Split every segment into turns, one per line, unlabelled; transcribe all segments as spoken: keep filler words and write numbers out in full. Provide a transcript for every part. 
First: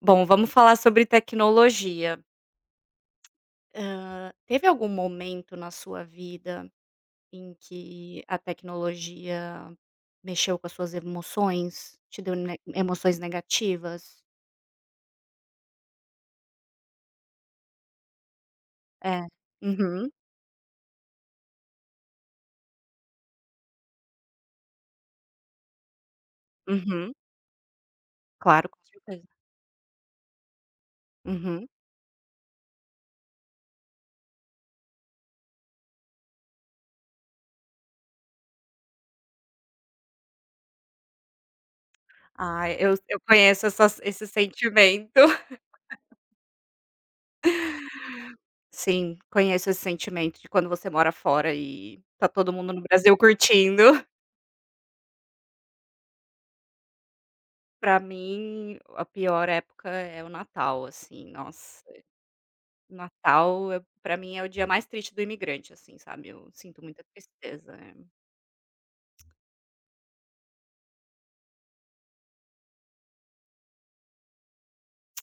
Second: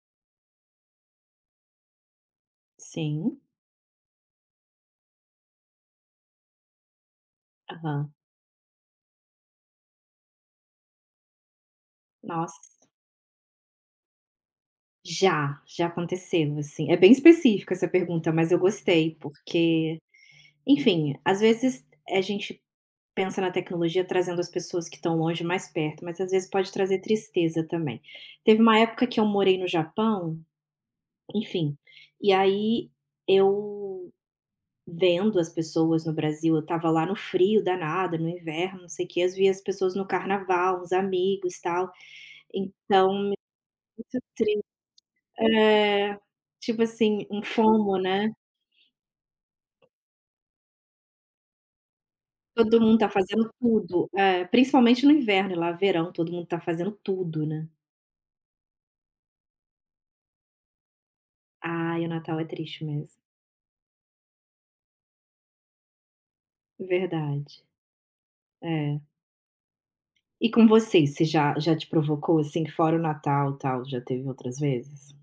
Bom, vamos falar sobre tecnologia.
Sim,
Hã, teve algum momento na sua vida em
aham.
que a tecnologia mexeu com as suas emoções? Te deu ne
Nossa,
emoções negativas?
já, já aconteceu, assim. É bem específica essa pergunta, mas eu gostei,
É.
porque,
Uhum,
enfim, às vezes a gente pensa na tecnologia trazendo as pessoas que estão longe mais perto, mas às vezes pode trazer
uhum.
tristeza também. Teve
Claro,
uma
com
época que
certeza.
eu morei no Japão,
Uhum.
enfim, e aí eu vendo as pessoas no Brasil, eu estava lá no frio danado, no inverno, não sei o quê, eu via as pessoas no carnaval, uns amigos, tal.
Ah, eu eu
Então
conheço essas esse sentimento.
é, tipo assim, um FOMO, né,
Sim, conheço esse sentimento de quando você mora fora e tá todo mundo no
todo mundo tá
Brasil
fazendo
curtindo.
tudo, é, principalmente no inverno, e lá verão, todo mundo tá fazendo tudo, né.
Pra mim, a pior época é o Natal, assim, nossa.
Ai, o Natal é triste mesmo,
Natal é Pra mim, é o dia mais triste do imigrante, assim, sabe, eu sinto muita
verdade,
tristeza, é.
é. E com você, você já já te provocou, assim, fora o Natal, tal, já teve outras vezes?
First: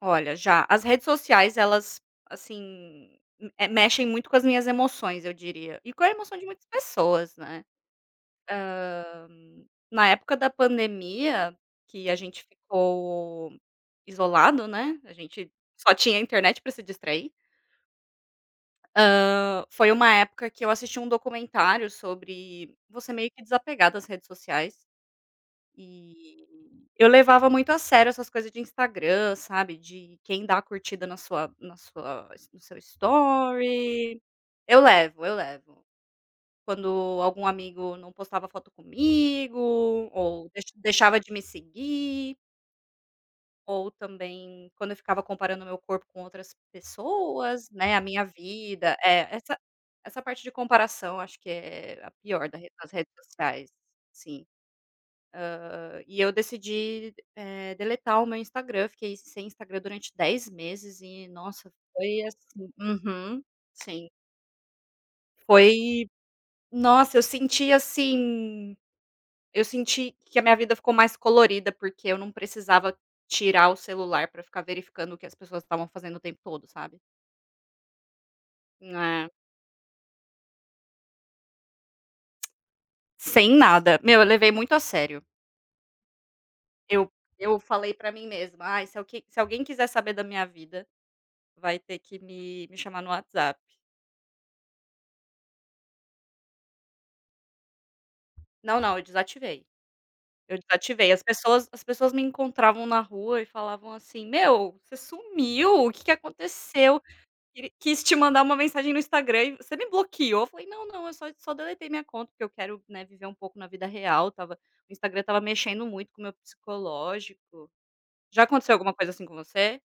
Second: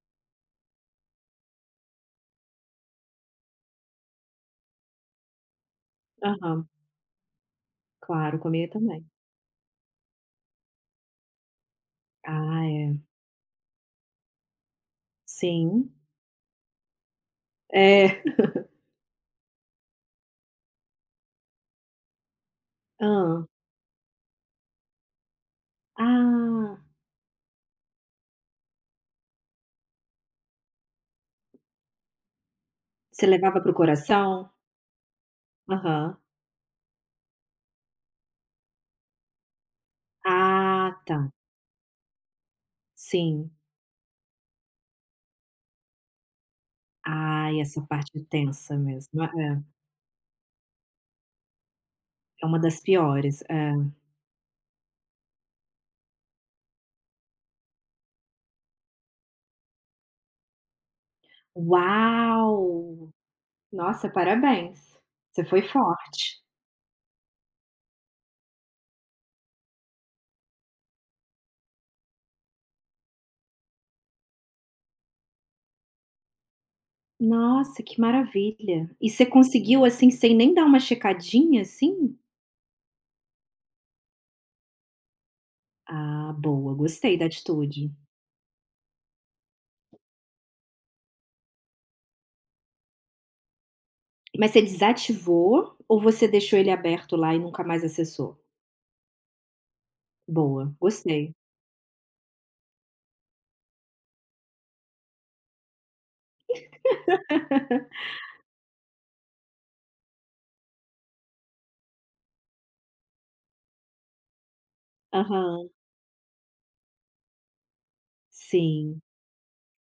Olha, já, as redes sociais elas, assim, eh, mexem muito com as minhas emoções, eu diria, e com a emoção de muitas
Aham,
pessoas, né.
claro, comigo também.
Hã, Na época da pandemia, que a gente
Ah, é.
ficou isolado, né, a gente
Sim.
só tinha internet pra se distrair,
É.
hã, foi uma época que eu assisti um documentário sobre você meio que
Hã.
desapegar das redes sociais. E
Ah,
eu levava muito a sério essas coisas de Instagram, sabe, de quem dá curtida na sua na sua no seu
você levava pro
story.
coração?
Eu levo, eu levo.
Aham.
Quando algum amigo não postava foto comigo, ou deix
Ah,
deixava
tá,
de me seguir,
sim.
ou também quando eu ficava comparando meu corpo com outras
Ai,
pessoas,
essa
né, a
parte
minha
é tensa
vida.
mesmo.
É, essa
É,
essa parte de comparação acho que é a
é
pior da
uma
re
das
das redes
piores.
sociais.
É.
Sim. E eu decidi, eh, deletar o meu Instagram, fiquei sem Instagram durante dez meses e nossa, foi assim,
Uau!
uhum, sim.
Nossa, parabéns. Você foi
Foi,
forte.
nossa, eu senti assim, eu senti que a minha vida ficou mais colorida, porque eu não precisava tirar o celular pra ficar verificando o que as pessoas estavam fazendo o tempo todo, sabe.
Nossa, que maravilha. E você
É,
conseguiu, assim, sem nem dar uma checadinha, assim?
sem nada. Meu, eu levei muito a sério.
Ah, boa,
Eu
gostei da
eu
atitude.
falei pra mim mesma: "Ai, se alque se alguém quiser saber da minha vida, vai ter que me me chamar no WhatsApp".
Mas você desativou ou você deixou ele aberto lá e nunca mais acessou?
Não, não, eu desativei. Eu
Boa,
desativei. As
gostei.
pessoas as pessoas me encontravam na rua e falavam assim: "Meu, você sumiu, o que que aconteceu? Ele quis te mandar uma mensagem no Instagram e você me bloqueou?" Eu falei: "Não, não, eu só só deletei minha conta, porque eu quero, né, viver um pouco na vida real. Tava, o Instagram tava
Aham,
mexendo muito com o meu psicológico". Já aconteceu alguma
sim.
coisa assim com você?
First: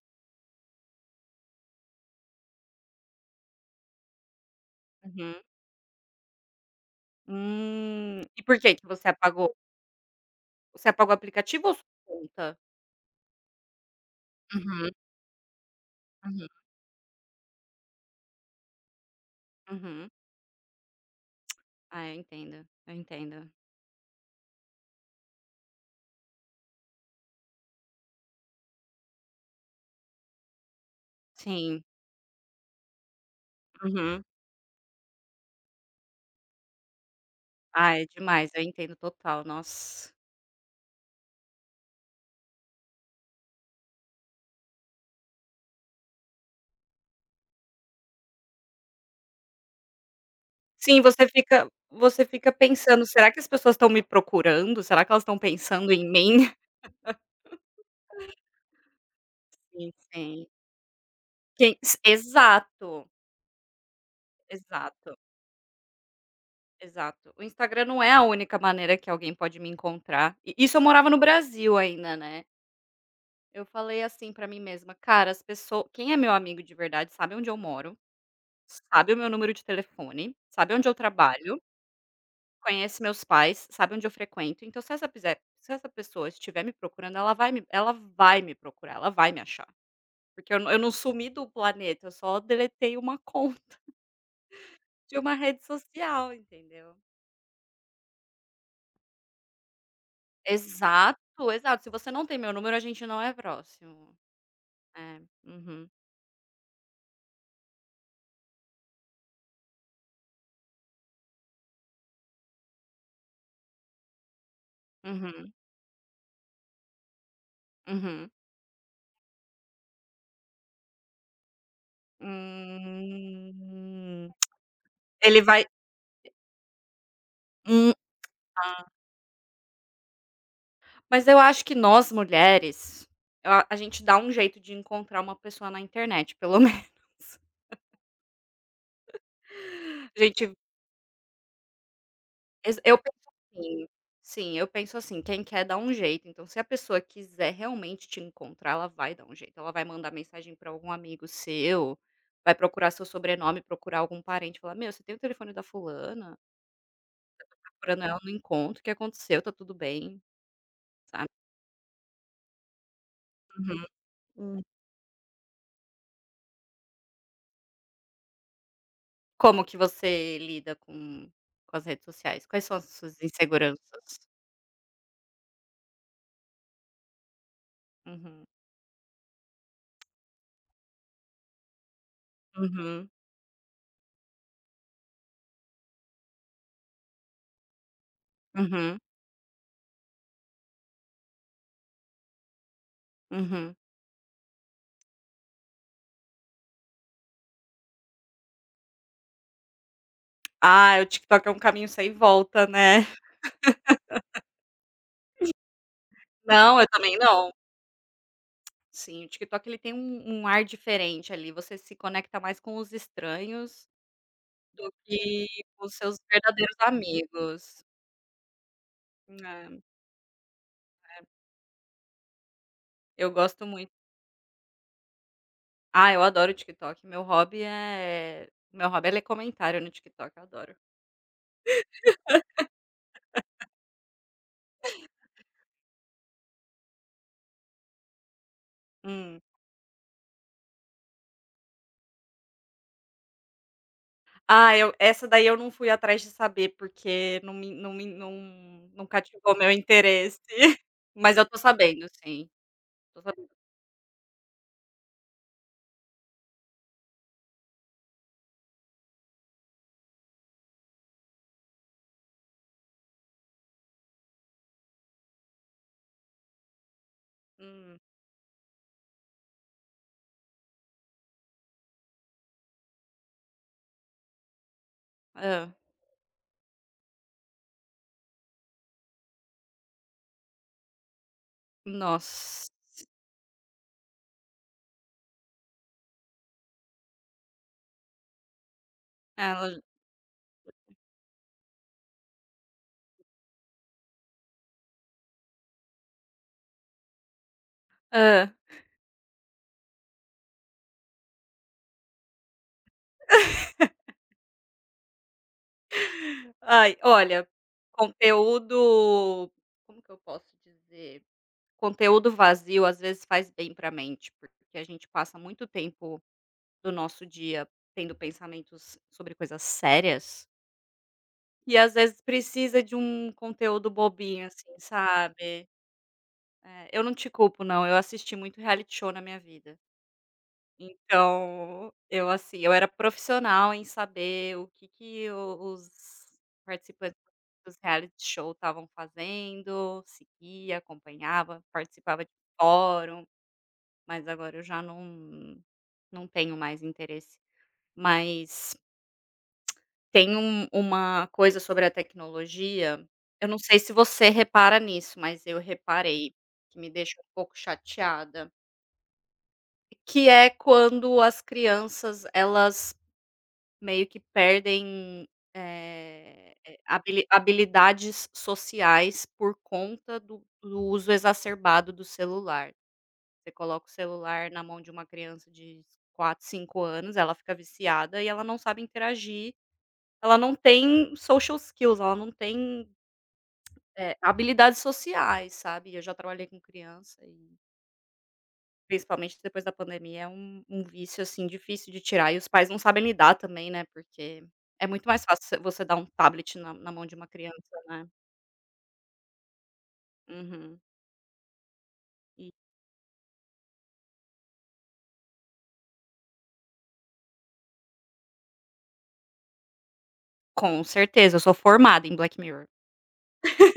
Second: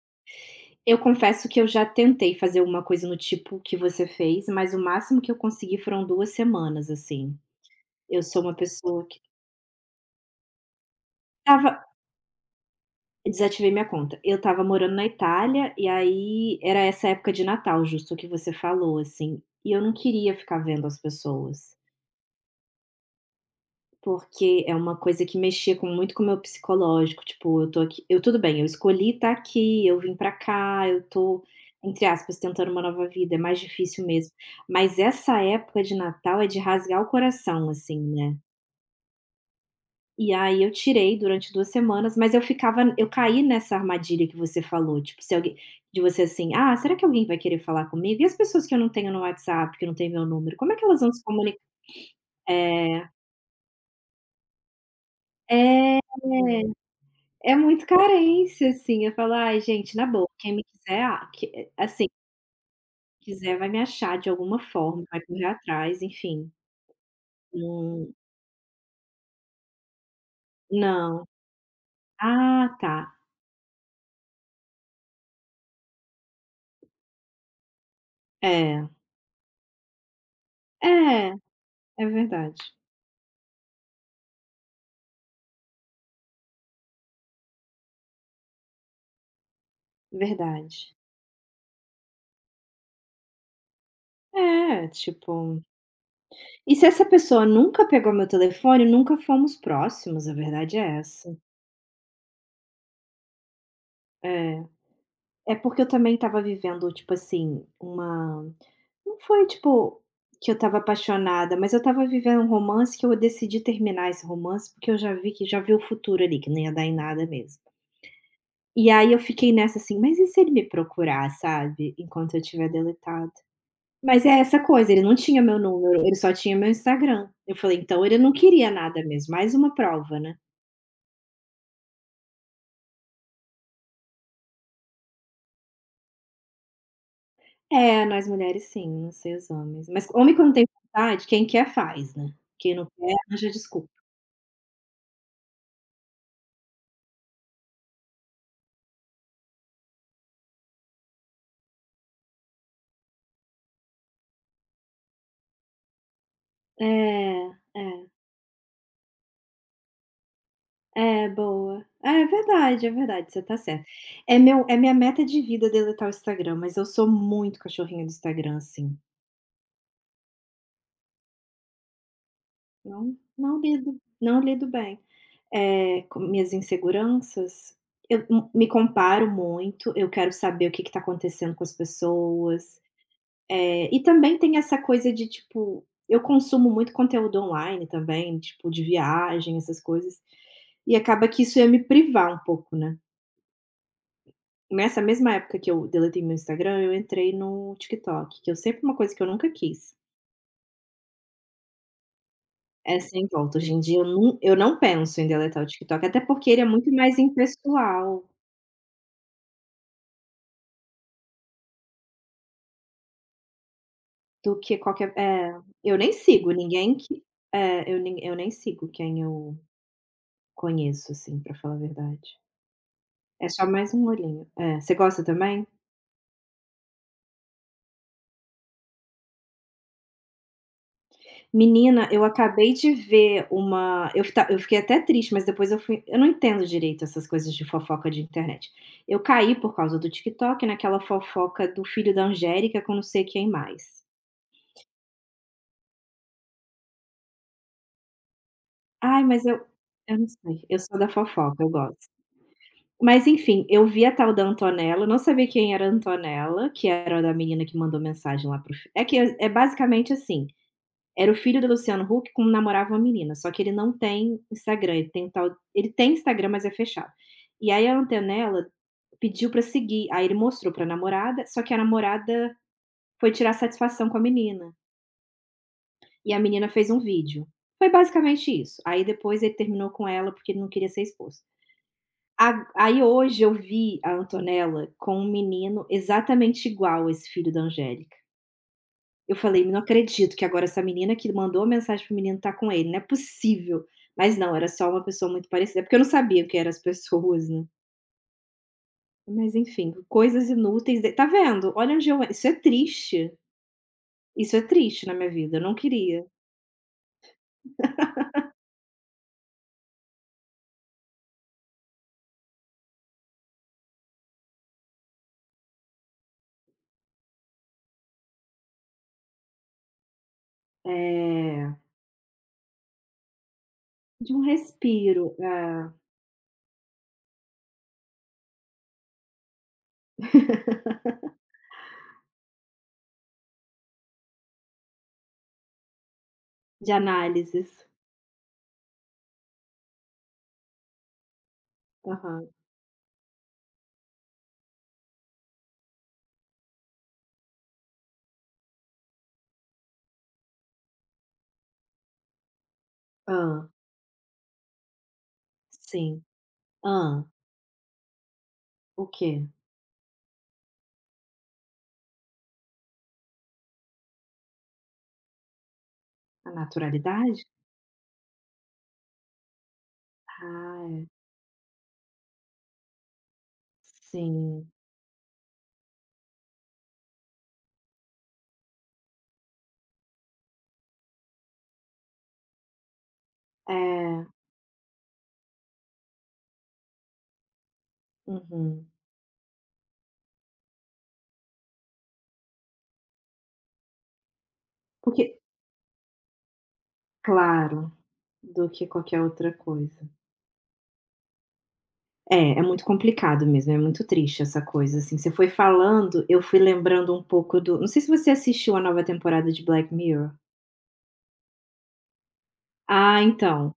Eu confesso que eu já tentei fazer uma coisa no tipo que você fez, mas o máximo que
Uhum.
eu consegui foram duas semanas, assim.
Hum.
Eu
E
sou uma
por que que
pessoa
você
que
apagou? Você apagou o aplicativo
estava
ou sua conta?
desativei minha conta. Eu estava
Uhum,
morando na Itália, e
uhum.
aí era essa época de Natal, justo o que você falou, assim, e eu não
Uhum.
queria ficar vendo as pessoas.
Ah, eu entendo, eu entendo.
Porque é uma coisa que mexia com muito com o meu psicológico, tipo, eu tô aqui eu tudo bem, eu escolhi estar aqui, eu vim pra cá, eu tô,
Sim.
entre aspas, tentando uma nova vida, é mais difícil
Uhum.
mesmo. Mas essa época de Natal é de rasgar o coração,
Ah,
assim,
é
né.
demais, eu entendo total, nossa.
E aí eu tirei durante duas semanas, mas eu ficava eu caí nessa armadilha que você falou, tipo, se alguém de você assim: "Ah, será que alguém vai querer falar comigo? E as pessoas que eu não tenho no WhatsApp, que não tem meu número, como é que
Sim,
elas vão se
você
comunicar".
fica você fica pensando:
É.
"Será que as pessoas estão me procurando? Será que elas estão pensando
É.
em mim?"
É muito carência, assim, eu falo: "Ai
Sim,
gente, na boa,
sim.
quem me quiser a que
Quem s
assim,
Exato,
quem quiser vai me achar de alguma forma,
exato,
vai correr atrás, enfim".
exato. O Instagram não é
Hum,
a única maneira que alguém pode me encontrar. E isso eu morava no
não.
Brasil ainda, né.
Ah, tá.
Eu falei assim pra mim mesma: "Cara, as pesso quem é meu amigo de verdade sabe onde eu moro,
É.
sabe o meu número de telefone, sabe onde eu
É,
trabalho."
é verdade,
Conhece meus pais, sabe onde eu frequento, então se essa piser se essa pessoa estiver me procurando, ela vai me ela vai me procurar, ela vai me achar, porque eu não eu não
verdade.
sumi do planeta, eu só deletei uma conta
É,
de uma rede
tipo,
social,
e se
entendeu.
essa pessoa nunca pegou meu telefone, nunca fomos próximos, a verdade é
Exato,
essa.
exato. Se você não tem meu número, a gente não é próximo.
É.
É.
É porque eu
Uhum.
também estava vivendo, tipo assim, uma não foi, tipo, que eu estava apaixonada, mas eu estava vivendo um romance que eu decidi terminar esse romance, porque eu já vi que
Uhum.
já vi o futuro ali, que não ia dar em nada mesmo.
Uhum.
E aí eu fiquei nessa assim: "Mas e se ele me procurar, sabe, enquanto eu tiver deletado?". Mas
Hum.
é essa coisa, ele não tinha
Ele
meu
vai
número, ele só tinha meu Instagram. Eu falei:
Hum.
"Então ele não queria nada mesmo", mais uma prova, né.
Mas eu acho que nós mulheres, a a gente dá um jeito de encontrar uma pessoa na internet, pelo menos.
É, nós mulheres sim, não sei os homens. Mas
A
homem
gente
quando tem vontade, quem quer faz, né. Quem
Exa
não
eu penso
quer arranja
assim.
desculpa.
Sim, eu penso assim, quem quer dá um jeito, então se a pessoa quiser realmente te encontrar, ela vai dar um jeito, ela vai mandar mensagem para algum amigo seu, vai procurar seu sobrenome, procurar algum parente, falar: "Meu, você tem o telefone da fulana?
É,
Tá
é.
procurando ela no encontro, o que aconteceu? Tá tudo bem?", sabe.
É, boa. Ah, é verdade, é verdade, você tá certo. É
Hum.
meu é minha meta de vida deletar o Instagram, mas eu sou muito cachorrinha do Instagram, assim.
Como que você lida com com as redes sociais? Quais são as
Não
suas
não lido,
inseguranças?
não lido bem. É com minhas inseguranças, eu
Uhum,
m me comparo muito, eu quero saber o que que tá acontecendo com as pessoas.
uhum,
Eh, e também tem essa coisa de, tipo, eu consumo muito conteúdo online também, tipo, de
uhum,
viagem, essas coisas, e acaba que isso ia me privar um pouco, né.
uhum.
Nessa mesma época que eu deletei meu Instagram, eu entrei no TikTok, que eu sempre uma coisa que eu nunca quis,
Ah, o TikTok é um caminho sem volta,
é
né.
sem volta. Hoje em dia eu não eu não penso em deletar o TikTok, até porque ele é
Não, eu
muito
também
mais
não.
impessoal
Sim, o TikTok ele tem um um ar diferente ali, você se conecta mais com os estranhos
do que
do
qualquer
que
é,
com os
eu nem
seus
sigo
verdadeiros
ninguém que
amigos.
é, eu nem eu nem sigo quem eu
É,
conheço, assim, pra falar a verdade.
eu
É
gosto
só
muito.
mais um olhinho. É, você gosta também?
Ah, eu adoro o TikTok, meu hobby é meu hobby é ler comentário no TikTok, eu adoro.
Menina, eu acabei de ver uma eu ta eu fiquei até triste, mas depois eu fui eu não entendo direito essas coisas de fofoca de internet. Eu
Hum.
caí por causa do TikTok naquela fofoca do filho da Angélica com não sei quem mais.
Ah, eu essa daí eu não fui atrás de saber, porque não me não me não não
Ai, mas
cativou
eu
meu
eu não
interesse,
sei, eu sou da
mas eu tô
fofoca, eu
sabendo
gosto.
sim, tô
Mas
sabendo.
enfim, eu vi a tal da Antonella, não sabia quem era a Antonella, que era a da menina que mandou mensagem lá pro. Fi é que é é basicamente assim, era o filho do Luciano Huck com namorava uma menina, só que ele não tem Instagram, ele tem um tal ele tem Instagram, mas é fechado. E aí a
Hum.
Antonella pediu pra seguir, aí ele mostrou pra namorada, só que a namorada foi tirar satisfação com a menina,
Hã.
e a menina fez um vídeo. Foi basicamente isso, aí depois ele terminou com ela porque ele não queria ser exposto. A
Nossa.
aí hoje eu vi a Antonella com um menino exatamente igual esse filho da Angélica. Eu falei: "Não
Ela
acredito que agora essa menina que mandou a mensagem pro menino tá com ele, não é possível". Mas não, era só uma pessoa muito parecida, porque eu não sabia o que eram as pessoas, né. Mas enfim, coisas inúteis de tá vendo? Olha onde eu isso é triste, isso é triste na minha vida, eu não queria.
Ai, olha, conteúdo, como que eu posso dizer? Conteúdo vazio, às vezes, faz bem para a mente, porque a gente passa muito tempo do nosso dia tendo pensamentos sobre coisas sérias,
É,
e às vezes precisa de um conteúdo
de um
bobinho, assim,
respiro,
sabe.
é.
É, eu não te culpo não, eu assisti muito reality show na minha vida. Então, eu assim, eu era profissional em saber o que que o os
De
participantes dos
análises.
reality show estavam fazendo, seguia, acompanhava, participava de
Aham.
fórum, mas agora eu já não não tenho mais interesse. Mas tem um uma coisa sobre a tecnologia,
Hã.
eu não sei se você repara nisso, mas eu
Sim.
reparei, que me deixa
Hã.
um pouco chateada,
O quê?
que é quando as crianças elas meio que perdem,
A
eh, eh, habili
naturalidade?
habilidades sociais por conta do
Ah,
do
é.
uso exacerbado do celular. Você coloca o celular na
Sim.
mão de uma criança de quatro, cinco anos, ela fica viciada e ela não sabe interagir, ela não tem social skills, ela não tem, eh,
É.
habilidades sociais, sabe. Eu já trabalhei com criança e
Uhum.
principalmente depois da pandemia, é um um vício, assim, difícil de tirar e os pais não sabem lidar também, né, porque é muito mais
Porque
fácil você você dar um tablet na na mão de uma criança,
claro.
né.
Do que qualquer outra coisa.
Uhum. E
É, é muito complicado mesmo, é muito triste essa coisa, assim, você foi falando, eu fui lembrando um pouco do não sei se você assistiu a nova temporada de Black Mirror.
com certeza, eu sou formada em Black Mirror.
Ah, então,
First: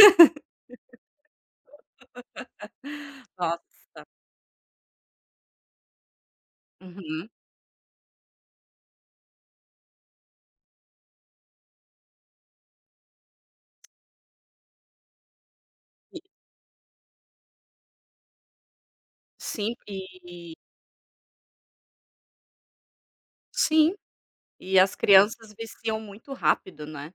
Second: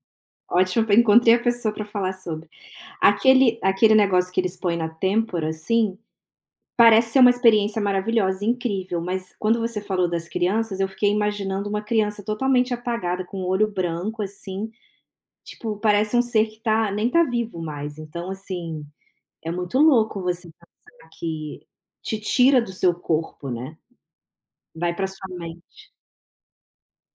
ótimo, encontrei a pessoa para falar sobre. Aquele aquele
Nossa.
negócio que eles põem na têmpora, assim, parece ser
Uhum.
uma experiência maravilhosa, incrível, mas quando você falou das crianças, eu fiquei imaginando uma criança totalmente apagada, com o olho branco, assim, tipo, parece
E
um ser que tá nem tá vivo mais, então, assim. É
sim,
muito louco você
e
pensar que te tira do seu corpo, né,
sim, e
vai
as
para sua
crianças
mente.
viciam muito rápido, né,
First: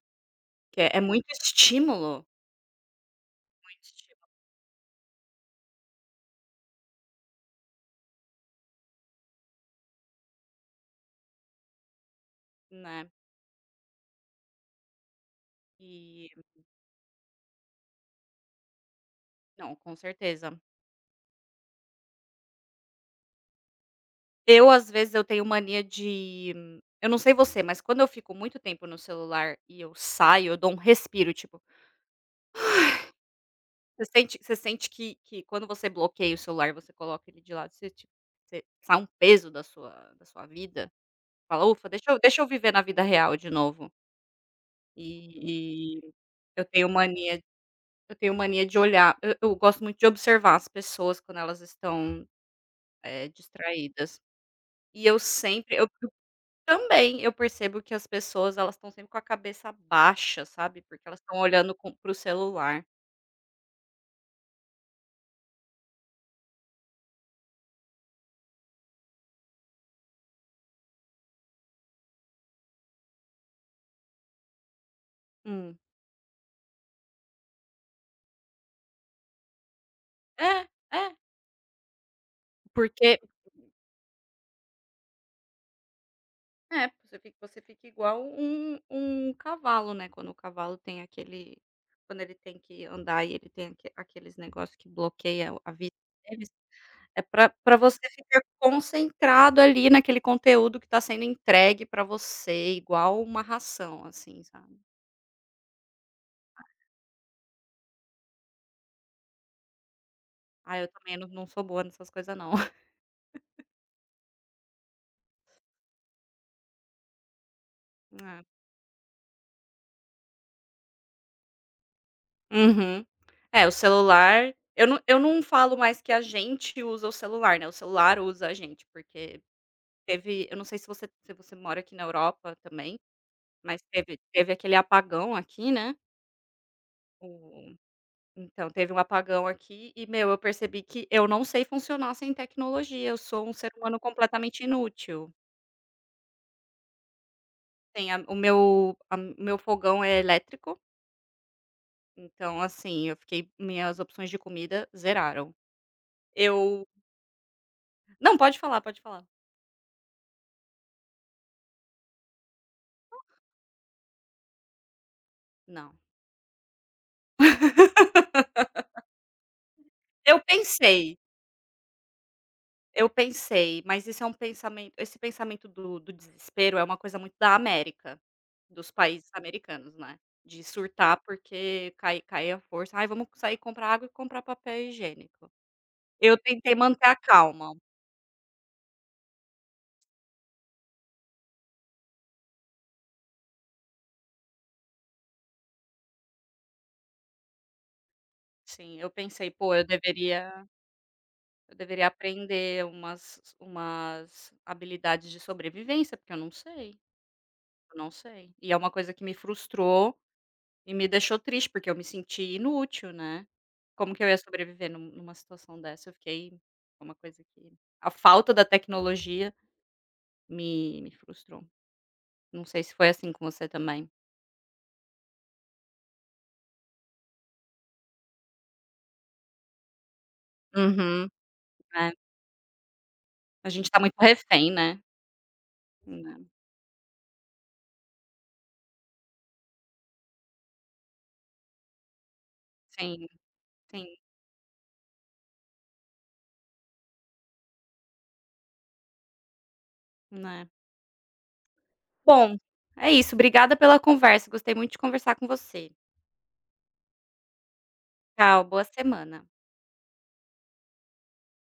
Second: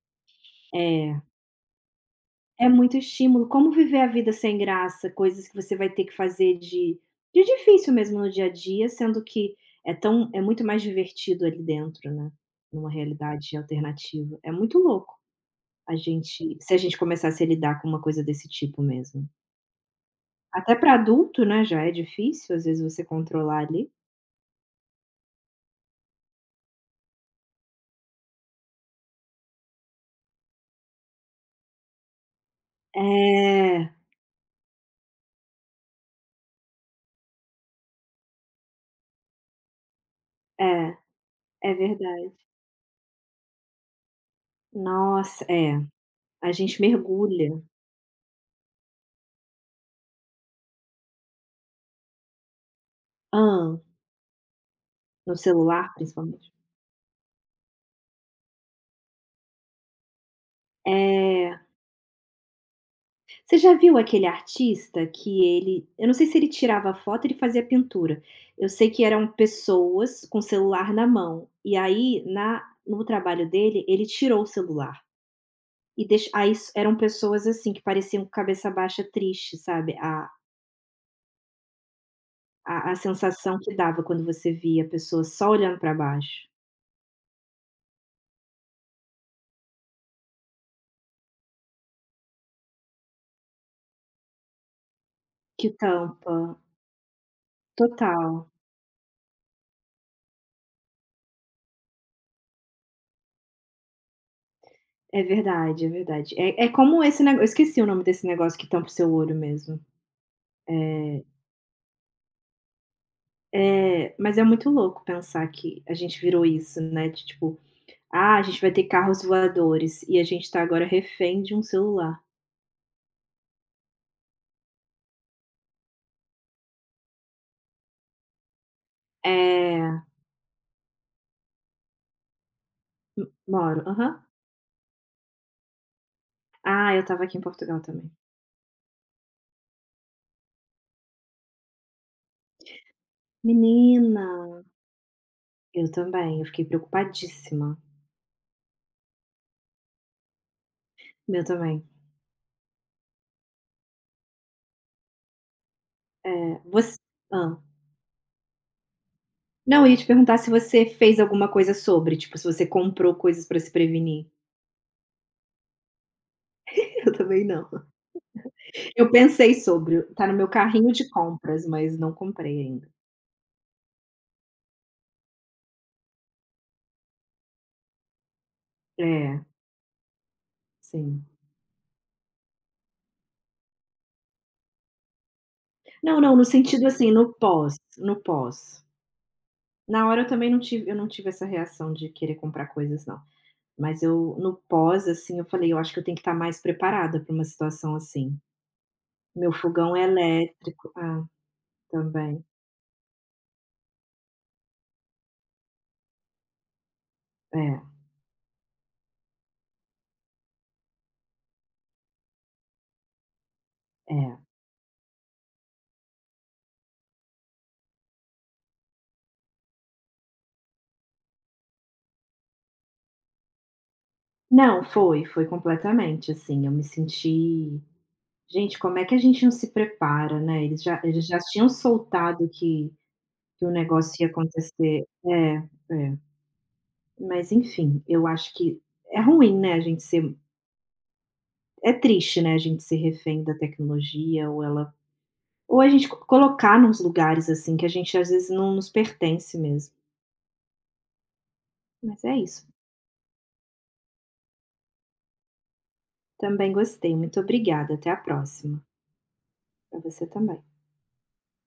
que é é
É,
muito estímulo,
é muito estímulo. Como
muito
viver a
estímulo,
vida sem graça, coisas que você vai ter que fazer de de difícil mesmo no dia a dia, sendo que é tão é muito mais divertido ali dentro, né, numa
né.
realidade alternativa. É muito louco a
E
gente se a gente começasse a lidar com uma coisa desse tipo mesmo.
não, com certeza.
Até para adulto, né, já é difícil, às vezes, você controlar ali.
Eu, às vezes, eu tenho mania de eu não sei você, mas quando eu fico muito tempo no celular e eu saio, eu dou um respiro, tipo,
É,
você sente você sente que que quando você bloqueia o celular, você coloca ele de lado, você tipo, você sai um peso da sua da sua vida,
é,
fala:
é
"Ufa, deixa eu
verdade.
deixa eu viver na vida real de novo".
Nossa, é,
E e
a
eu
gente
tenho mania
mergulha.
eu tenho mania de olhar eu eu gosto muito de observar as pessoas quando elas estão, eh,
Hã.
distraídas. E eu
No
sempre eu
celular, principalmente.
Também, eu percebo que as pessoas elas estão sempre com a cabeça baixa, sabe, porque elas estão
É.
olhando com para o celular.
Você já viu aquele artista que ele eu não sei se ele tirava foto, ele fazia pintura. Eu sei que eram pessoas com celular na mão, e aí na no trabalho dele, ele tirou o celular
Hum.
e deix aí s eram pessoas, assim, que pareciam com cabeça baixa triste, sabe, a
É, é,
a a
porque
sensação que dava quando você via a pessoa só olhando pra baixo.
é, você fica você fica igual um um cavalo, né, quando o cavalo tem aquele quando ele tem que andar e ele tem aque aqueles negócio que bloqueia
Que
a vista
tampa.
deles, é pra pra você ficar
Total.
concentrado ali naquele conteúdo que está sendo entregue pra você, igual uma ração, assim, sabe.
É verdade, é verdade. É é como esse negócio. Eu esqueci o nome desse negócio que tampa o seu olho mesmo.
Ah, eu também
É
não não sou boa nessas coisa não.
é mas é muito louco pensar que a gente virou isso, né, de tipo: "Ah, a
É.
gente vai ter carros voadores", e a gente tá agora refém de um celular.
Uhum. É, o celular eu não eu não falo mais que a gente usa o celular, né, o celular usa a gente, porque
É,
teve eu não sei se você se você mora aqui na Europa também, mas
moro.
teve
Aham.
teve aquele apagão aqui, né,
Ah, eu estava aqui em
o
Portugal também.
então teve um apagão aqui e, meu, eu percebi que eu não sei funcionar sem tecnologia, eu sou um ser humano
Menina,
completamente inútil.
eu também, eu fiquei preocupadíssima.
Tem a o meu a o meu fogão é elétrico,
Meu também.
então, assim, eu fiquei minhas opções de comida zeraram.
É,
Eu
voc hã.
Não, pode falar, pode falar.
Não, eu ia te perguntar se você fez alguma coisa sobre, tipo, se você comprou coisas pra se prevenir.
Não.
Eu também não. Eu pensei sobre, tá no
Eu
meu carrinho de
pensei,
compras, mas não comprei ainda.
eu pensei, mas isso é um pensamento, esse pensamento do do desespero é uma coisa muito da América, dos países
É,
americanos, né, de surtar
sim.
porque cai cai a força, "Ai, vamos sair comprar água e comprar papel higiênico".
Não, não,
Eu
no
tentei
sentido,
manter
assim,
a
no
calma.
pós, no pós. Na hora eu também não tive eu não tive essa reação de querer comprar coisas não, mas eu no pós, assim, eu falei: "Eu acho que eu tenho que estar mais preparada para uma situação assim".
Sim, eu pensei:
Meu
"Pô, eu
fogão é
deveria
elétrico ah,
eu deveria
também.
aprender umas umas habilidades de sobrevivência, porque eu não sei,
É,
eu não sei". E é uma coisa que me frustrou e me deixou triste, porque eu me senti inútil, né. Como que eu ia
é.
sobreviver num numa situação dessa? Eu fiquei Foi uma coisa que a falta da tecnologia me me frustrou. Não sei se foi assim com você também.
Não, foi, foi completamente, assim, eu me senti: "Gente, como é que a gente não se prepara, né". Eles já eles
Uhum.
já tinham
É,
soltado que Que
a
o
gente tá muito
negócio ia
refém, né.
acontecer. É, é.
Né.
Mas enfim, eu acho que é ruim, né, a gente ser é triste, né, a gente ser
Sim,
refém da
sim,
tecnologia ou ela ou a gente co colocar nos lugares, assim, que a gente às vezes não nos pertence mesmo.
né.
Mas é
Bom,
isso,
é isso, obrigada pela conversa, gostei muito de conversar com você.
também gostei, muito obrigada, até a
Tchau, boa
próxima.
semana.
Pra você também.